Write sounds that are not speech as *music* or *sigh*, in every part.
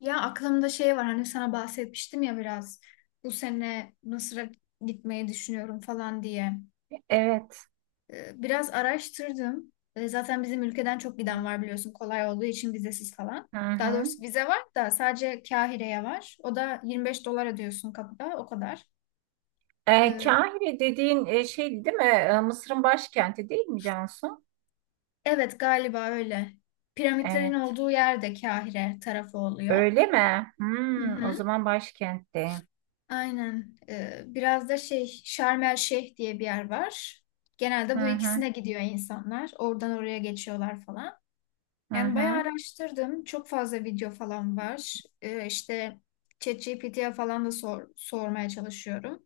Ya aklımda şey var hani sana bahsetmiştim ya biraz bu sene Mısır'a gitmeyi düşünüyorum falan diye. Evet. Biraz araştırdım. Zaten bizim ülkeden çok giden var biliyorsun kolay olduğu için vizesiz falan. Hı Daha hı. doğrusu vize var da sadece Kahire'ye var. O da 25 dolar ödüyorsun kapıda o kadar. Ee, Kahire dediğin şey değil mi? Mısır'ın başkenti değil mi, Cansu? Evet galiba öyle. Piramitlerin Evet. olduğu yerde Kahire tarafı oluyor. Öyle mi? Hı Hmm, o hı. zaman başkentte. Aynen. Biraz da şey Şarm El Şeyh diye bir yer var. Hı Genelde bu hı. ikisine gidiyor insanlar. Oradan oraya geçiyorlar falan. Hı Yani bayağı hı. araştırdım. Çok fazla video falan var. İşte ChatGPT'ye falan da sor, sormaya çalışıyorum.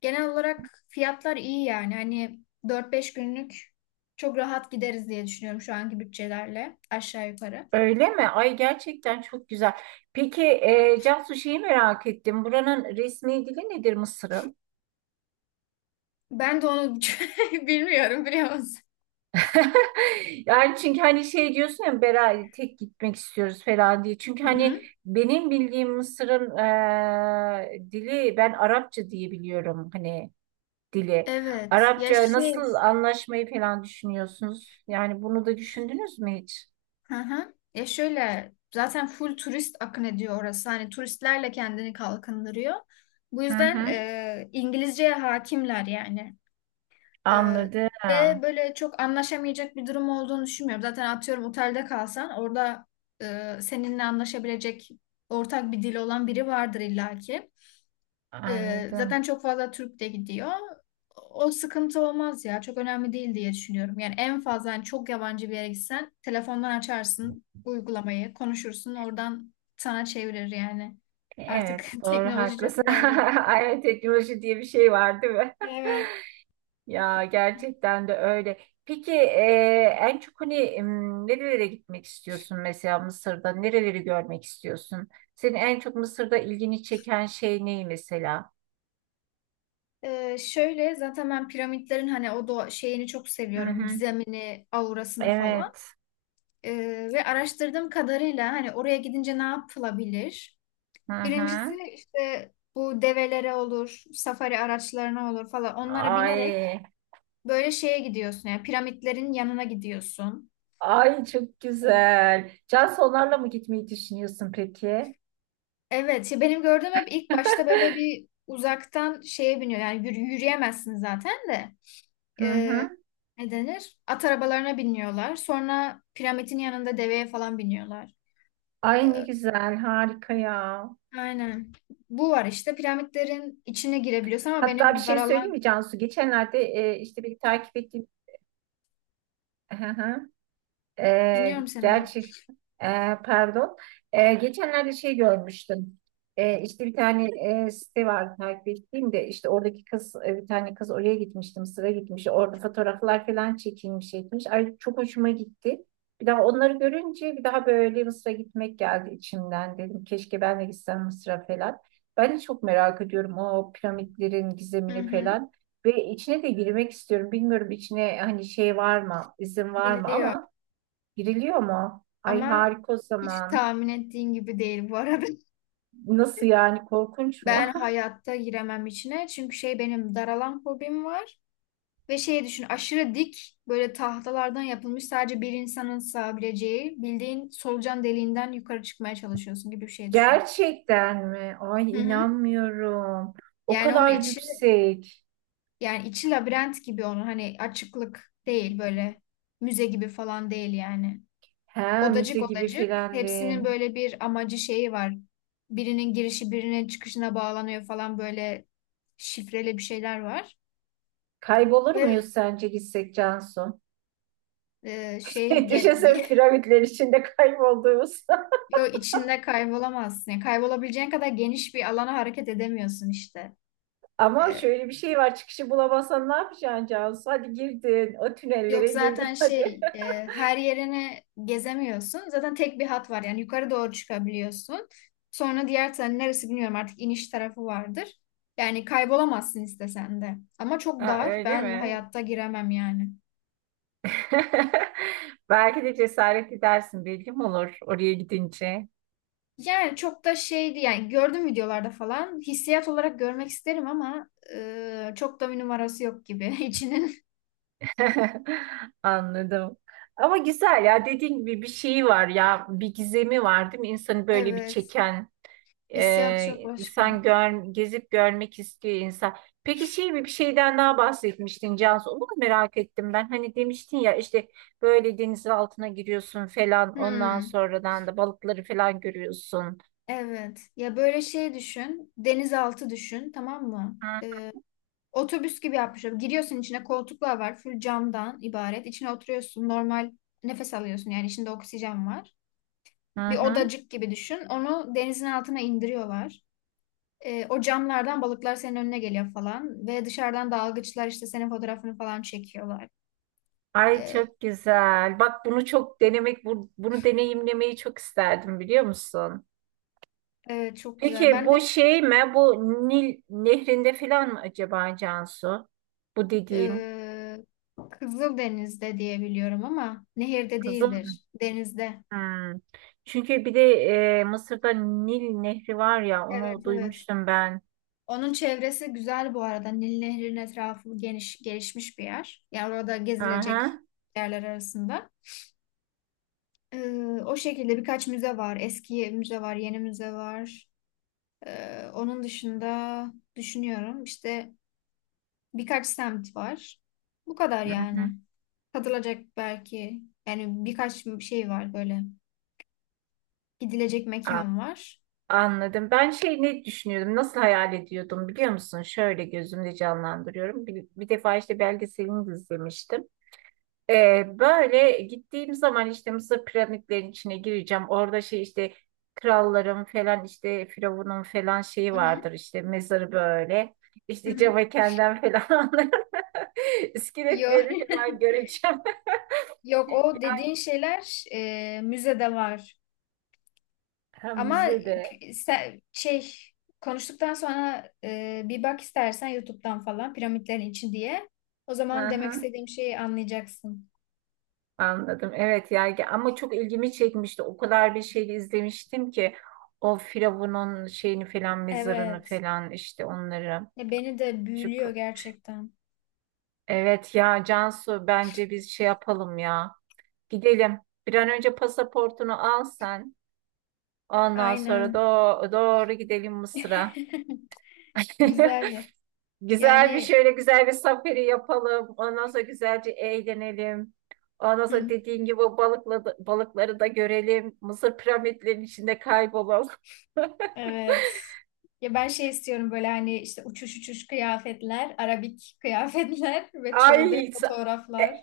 Genel olarak fiyatlar iyi yani. Hani 4-5 günlük çok rahat gideriz diye düşünüyorum şu anki bütçelerle aşağı yukarı. Öyle mi? Ay gerçekten çok güzel. Peki Cansu, şeyi merak ettim. Buranın resmi dili nedir, Mısır'ın? Ben de onu *laughs* bilmiyorum biliyor musun? *laughs* Yani çünkü hani şey diyorsun ya, beraber tek gitmek istiyoruz falan diye. Çünkü Hı hani hı. benim bildiğim Mısır'ın dili, ben Arapça diye biliyorum hani dili. Evet. Ya Arapça şey. nasıl anlaşmayı falan düşünüyorsunuz? Yani bunu da düşündünüz mü hiç? Hı hı. Ya şöyle zaten full turist akın ediyor orası. Hani turistlerle kendini kalkındırıyor. Bu Hı yüzden hı. İngilizceye hakimler yani. E, Anladım. ve böyle çok anlaşamayacak bir durum olduğunu düşünmüyorum. Zaten atıyorum otelde kalsan orada seninle anlaşabilecek ortak bir dil olan biri vardır illaki. Zaten Anladım. çok fazla Türk de gidiyor. O sıkıntı olmaz ya. Çok önemli değil diye düşünüyorum. Yani en fazla hani çok yabancı bir yere gitsen telefondan açarsın uygulamayı, konuşursun oradan sana çevirir yani. Artık Evet, *laughs* doğru teknoloji çok haklısın. *laughs* ilerledi. Aynen, teknoloji diye bir şey var değil mi? Evet. Ya gerçekten de öyle. Peki en çok hani nerelere gitmek istiyorsun mesela Mısır'da? Nereleri görmek istiyorsun? Senin en çok Mısır'da ilgini çeken şey ne mesela? Şöyle zaten ben piramitlerin hani o doğa şeyini çok Hı seviyorum. hı. Gizemini, aurasını falan. Evet. Ve araştırdığım kadarıyla hani oraya gidince ne yapılabilir? Hı Birincisi hı. işte bu develere olur, safari araçlarına olur falan onlara binerek Ay, böyle şeye gidiyorsun yani piramitlerin yanına gidiyorsun. ay çok güzel. Cansu, onlarla mı gitmeyi düşünüyorsun peki? Evet ya benim gördüğüm hep ilk başta böyle *laughs* bir uzaktan şeye biniyor yani yürüyemezsin zaten de. Hı Ee, hı. Ne denir? At arabalarına biniyorlar sonra piramidin yanında deveye falan biniyorlar. Ay ne Ee, güzel, harika ya. aynen bu var işte piramitlerin içine girebiliyorsun ama Hatta bir benim şey söyleyeyim daralan. mi Cansu? Geçenlerde işte bir takip ettiğim. Hı hı. E, Dinliyorum seni ben. gerçi e, pardon. Geçenlerde şey görmüştüm. İşte bir tane site var takip ettiğim, de işte oradaki kız, bir tane kız oraya gitmişti, Mısır'a gitmiş. Orada fotoğraflar falan çekilmiş etmiş. Ay çok hoşuma gitti. Bir daha onları görünce bir daha böyle Mısır'a gitmek geldi içimden, dedim keşke ben de gitsem Mısır'a falan. Ben de çok merak ediyorum o piramitlerin Hı gizemini hı. falan. Ve içine de girmek istiyorum. Bilmiyorum içine hani şey var mı, izin var mı Giriliyor. ama. Giriliyor mu? Ay Ama harika o hiç zaman. tahmin ettiğin gibi değil bu arada. *laughs* Nasıl yani, korkunç mu? Ben *laughs* hayatta giremem içine. Çünkü şey benim daralan fobim var. Ve şey düşün aşırı dik böyle tahtalardan yapılmış sadece bir insanın sığabileceği bildiğin solucan deliğinden yukarı çıkmaya çalışıyorsun gibi bir şey düşün. Gerçekten mi? Hı Ay hı. inanmıyorum. O Yani onun kadar içi, yüksek. yani içi labirent gibi onun hani, açıklık değil, böyle müze gibi falan değil yani. He, müze Odacık gibi odacık. Hepsinin filendin. böyle bir amacı şeyi var. Birinin girişi birinin çıkışına bağlanıyor falan, böyle şifreli bir şeyler var. Kaybolur Ve muyuz sence gitsek, Cansu? Şey *laughs* Düşünsene piramitler içinde kaybolduğumuz. *laughs* yo, içinde kaybolamazsın. Yani kaybolabileceğin kadar geniş bir alana hareket edemiyorsun işte. *laughs* Ama E, şöyle bir şey var, çıkışı bulamazsan ne yapacaksın Cansu? Hadi girdin, o Yok, tünellere girdin zaten *laughs* hadi. şey her yerini gezemiyorsun. Zaten tek bir hat var yani yukarı doğru çıkabiliyorsun. Sonra diğer tarafı neresi bilmiyorum artık, iniş tarafı vardır. Yani kaybolamazsın istesen de. Ama çok Ha, dar. öyle Ben mi? hayatta giremem yani. *laughs* Belki de cesaret edersin, bilgim olur oraya gidince. Yani çok da şeydi yani, gördüm videolarda falan. Hissiyat olarak görmek isterim ama çok da bir numarası yok gibi *laughs* içinin. *laughs* Anladım. Ama güzel ya, dediğin gibi bir şeyi var ya, bir gizemi var değil mi? İnsanı böyle bir Evet. çeken, Hissiyat çok başka. sen gör, gezip görmek istiyor insan. Peki şey mi, bir şeyden daha bahsetmiştin Cansu, onu da merak ettim ben. Hani demiştin ya işte böyle denizin altına giriyorsun falan, ondan Hmm. sonradan da balıkları falan görüyorsun. Evet. Ya böyle şey düşün. Denizaltı düşün, tamam mı? Otobüs gibi yapmışlar. Giriyorsun içine, koltuklar var. Full camdan ibaret. İçine oturuyorsun. Normal nefes alıyorsun. Yani içinde oksijen var. Hı Bir hı. odacık gibi düşün. Onu denizin altına indiriyorlar. O camlardan balıklar senin önüne geliyor falan. Ve dışarıdan dalgıçlar işte senin fotoğrafını falan çekiyorlar. Ay Ee, çok güzel. Bak bunu çok denemek, bunu deneyimlemeyi çok isterdim, biliyor musun? evet çok güzel. Peki Ben de bu şey mi? Bu Nil nehrinde falan mı acaba Cansu? Bu dediğin. e, Kızıldeniz'de diye biliyorum ama nehirde Kızıl. değildir. Denizde. Hmm. Çünkü bir de Mısır'da Nil nehri var ya, onu Evet, evet. duymuştum ben. Onun çevresi güzel bu arada. Nil Nehri'nin etrafı geniş, gelişmiş bir yer. Yani orada gezilecek Aha. yerler arasında. Ee, o şekilde birkaç müze var. Eski müze var, yeni müze var. Onun dışında düşünüyorum işte birkaç semt var. Bu kadar Hı hı. hı. yani. Katılacak belki, yani birkaç şey var böyle. Gidilecek An- mekan var. Anladım. Ben şey ne düşünüyordum, nasıl hayal ediyordum, biliyor musun? Şöyle gözümde canlandırıyorum. Bir, bir defa işte belgeselini de izlemiştim. Böyle gittiğim zaman işte Mısır piramitlerinin içine gireceğim. Orada şey işte kralların falan, işte firavunun falan şeyi Hı hı, vardır işte mezarı böyle. hı İşte hı. Cavakenden falan *laughs* Yok, iskeletleri falan göreceğim. *laughs* yok, o *laughs* dediğin şeyler müzede var. Hem Ama müzede. Şey konuştuktan sonra bir bak istersen YouTube'dan falan piramitlerin için diye. O Hı zaman demek hı, istediğim şeyi anlayacaksın. anladım. Evet yani, ama çok ilgimi çekmişti. O kadar bir şey izlemiştim ki, o firavunun şeyini falan, mezarını Evet. falan işte onları. Ya beni de Çok. büyülüyor gerçekten. Evet ya Cansu, bence biz şey yapalım ya. Gidelim. Bir an önce pasaportunu al sen. Ondan sonra Aynen. Doğru gidelim Mısır'a. *laughs* Güzel. *laughs* Güzel bir Yani şöyle güzel bir safari yapalım. Ondan sonra güzelce eğlenelim. Ondan hı sonra hı, dediğin gibi balıkları da görelim. Mısır piramitlerinin içinde kaybolalım. *laughs* evet. Ya ben şey istiyorum, böyle hani işte uçuş uçuş kıyafetler, arabik kıyafetler *laughs* ve çölde Ay sa- fotoğraflar.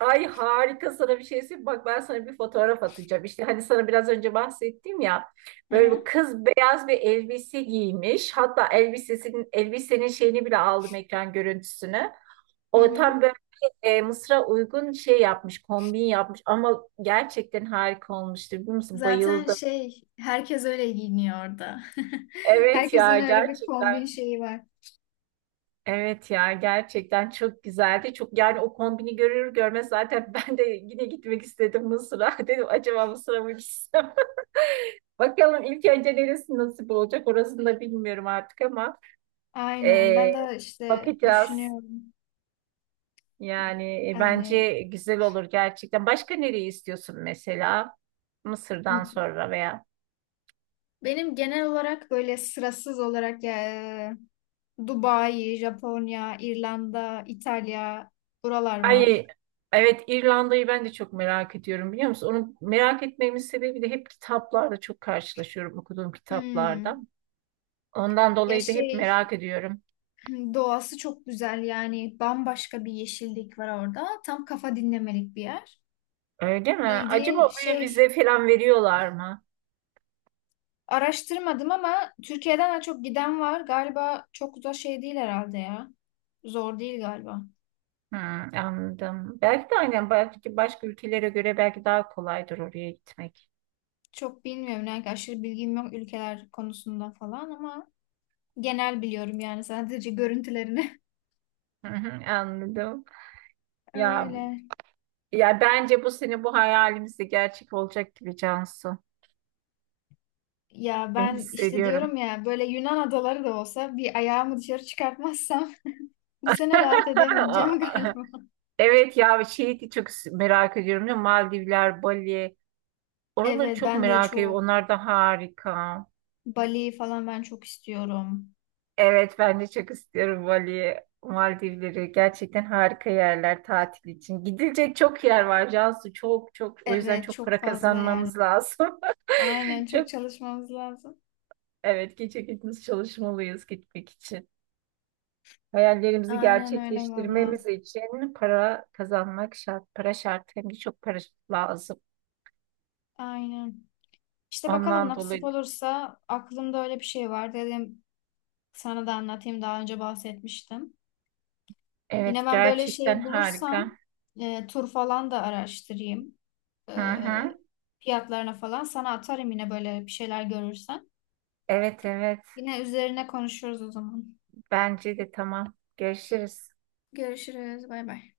Ay harika, sana bir şey söyleyeyim. Bak ben sana bir fotoğraf atacağım. İşte hani sana biraz önce bahsettim ya. Hı Böyle bir hı. kız beyaz bir elbise giymiş. Hatta elbisenin şeyini bile aldım, ekran görüntüsünü. Hı O tam hı. böyle Mısır'a uygun şey yapmış, kombin yapmış, ama gerçekten harika olmuştu. Biliyor musun? Zaten Bayıldım. şey herkes öyle giyiniyor orada. *laughs* Evet Herkesin ya öyle bir kombin gerçekten. şeyi var. Evet ya gerçekten çok güzeldi. Çok yani o kombini görür görmez zaten *laughs* ben de yine gitmek istedim Mısır'a. *laughs* Dedim acaba Mısır'a mı gitsem? Bakalım ilk önce neresi nasip olacak orasını da bilmiyorum artık ama Aynen. Ben eee, de işte bakacağız. düşünüyorum. Yani Yani bence güzel olur gerçekten. Başka nereyi istiyorsun mesela? Mısır'dan m- sonra veya. benim genel olarak böyle sırasız olarak ya, Dubai, Japonya, İrlanda, İtalya, buralar var. Ay evet, İrlanda'yı ben de çok merak ediyorum biliyor musun? Onu merak etmemin sebebi de hep kitaplarda çok karşılaşıyorum, okuduğum kitaplarda. Hmm. Ondan Ya dolayı da hep şey, merak ediyorum. *clears throat* doğası çok güzel, yani bambaşka bir yeşillik var orada. Tam kafa dinlemelik bir yer. Öyle mi? Bildiğin Acaba oraya şey. vize falan veriyorlar mı? Araştırmadım ama Türkiye'den de çok giden var. Galiba çok da şey değil herhalde ya. Zor değil galiba. Hmm, anladım. Belki de aynen, belki başka ülkelere göre belki daha kolaydır oraya gitmek. Çok bilmiyorum. Yani aşırı bilgim yok ülkeler konusunda falan ama genel biliyorum yani, sadece görüntülerini. Hı hı, anladım. *laughs* Ya Öyle. ya bence bu sene bu hayalimiz de gerçek olacak gibi, Cansu. Ya Ben ben işte hissediyorum. diyorum ya, böyle Yunan adaları da olsa bir ayağımı dışarı çıkartmazsam *laughs* bu sene rahat edemeyeceğim *laughs* *laughs* galiba. Evet ya şeyi de çok merak ediyorum ya, Maldivler, Bali. Oraları Evet, çok ben de merak ediyorum. çok. Onlar da harika. Bali falan ben çok istiyorum. Evet ben de çok istiyorum Bali'yi, Maldivleri. Gerçekten harika yerler tatil için. Gidilecek çok yer var Cansu. Çok çok. O yüzden Evet, çok çok para fazla yer. kazanmamız lazım. Aynen, *laughs* çok Çok, çalışmamız lazım. evet gece gündüz çalışmalıyız gitmek için. Hayallerimizi Aynen öyle valla. gerçekleştirmemiz için para kazanmak şart. Para şart, hem de çok para lazım. Aynen. İşte bakalım Ondan nasip dolayı olursa, aklımda öyle bir şey var. Dedim sana da anlatayım, daha önce bahsetmiştim. Yine evet ben böyle gerçekten şey bulursam harika. Tur falan da araştırayım. E, Hı hı. fiyatlarına falan sana atarım yine böyle bir şeyler görürsem. Evet evet Yine üzerine konuşuruz o zaman. bence de tamam. Görüşürüz. Görüşürüz. Bay bay.